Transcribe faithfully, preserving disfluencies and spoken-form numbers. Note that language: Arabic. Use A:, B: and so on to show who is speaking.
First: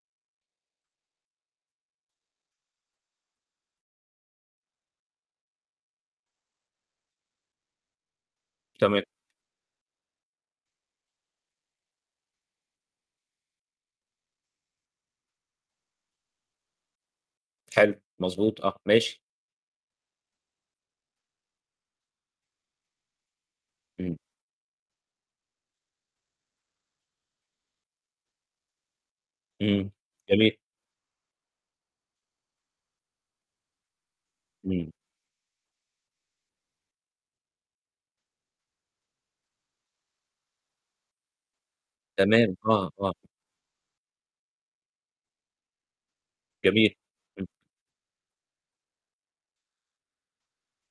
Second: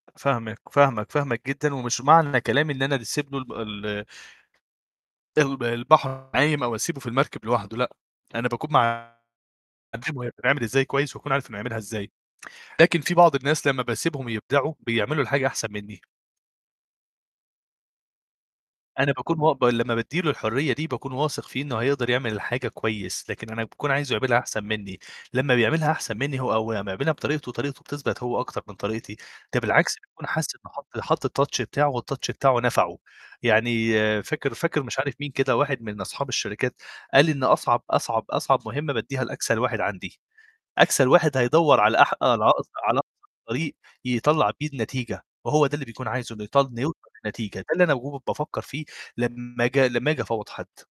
A: فاهمك، فاهمك، فاهمك جدًا ومش معنى كلامي إن أنا دسيب له الم ال الب البحر عايم أو أسيبه في المركب لوحده لأ، أنا باكون
B: تمام.
A: معا [unintelligible] وهي بتتعمل إزاي كويس وأكون عارف إنه هيعملها إزاي، لكن في بعض الناس لمّا باسيبهم يبدعوا بيعملوا الحاجة أحسن منّي.
B: حلو، مضبوط آه،
A: أنا
B: ماشي.
A: باكون مو ب لمّا بادّي له الحرية دي باكون واثق فيه إنه هيقدر يعمل حاجة كويس، لكن أنا باكون عايزه
B: إمم.
A: يعملها أحسن منّي، لمّا بيعملها أحسن منّي هو أو لمّا يعملها بطريقته وطريقته بتثبت هو أكتر من طريقتي، ده
B: إمم.
A: بالعكس بيكون حاس
B: جميل.
A: إنه حَط حَط الtouch بتاعه والtouch بتاعه نَفعه، يعني فاكر فاكر
B: إمم.
A: مش عارف مين كده واحد من أصحاب الشركات قال إن "أصعب، أصعب، أصعب مُهمّة بادّيها لأكسل واحد عندي." أكسل واحد هيدوّر على أح على
B: تمام،
A: أقص
B: آه،
A: على
B: آه.
A: أقصر طريق يطلّع بيه النتيجة، وهو ده اللي بيكون عايزه إن يطل إنه
B: جميل.
A: يوصل
B: إمم.
A: لنتيجة ده اللي أنا وهو كنت بافكّر فيه لمّا ج لمّا آجي أفوّض حد.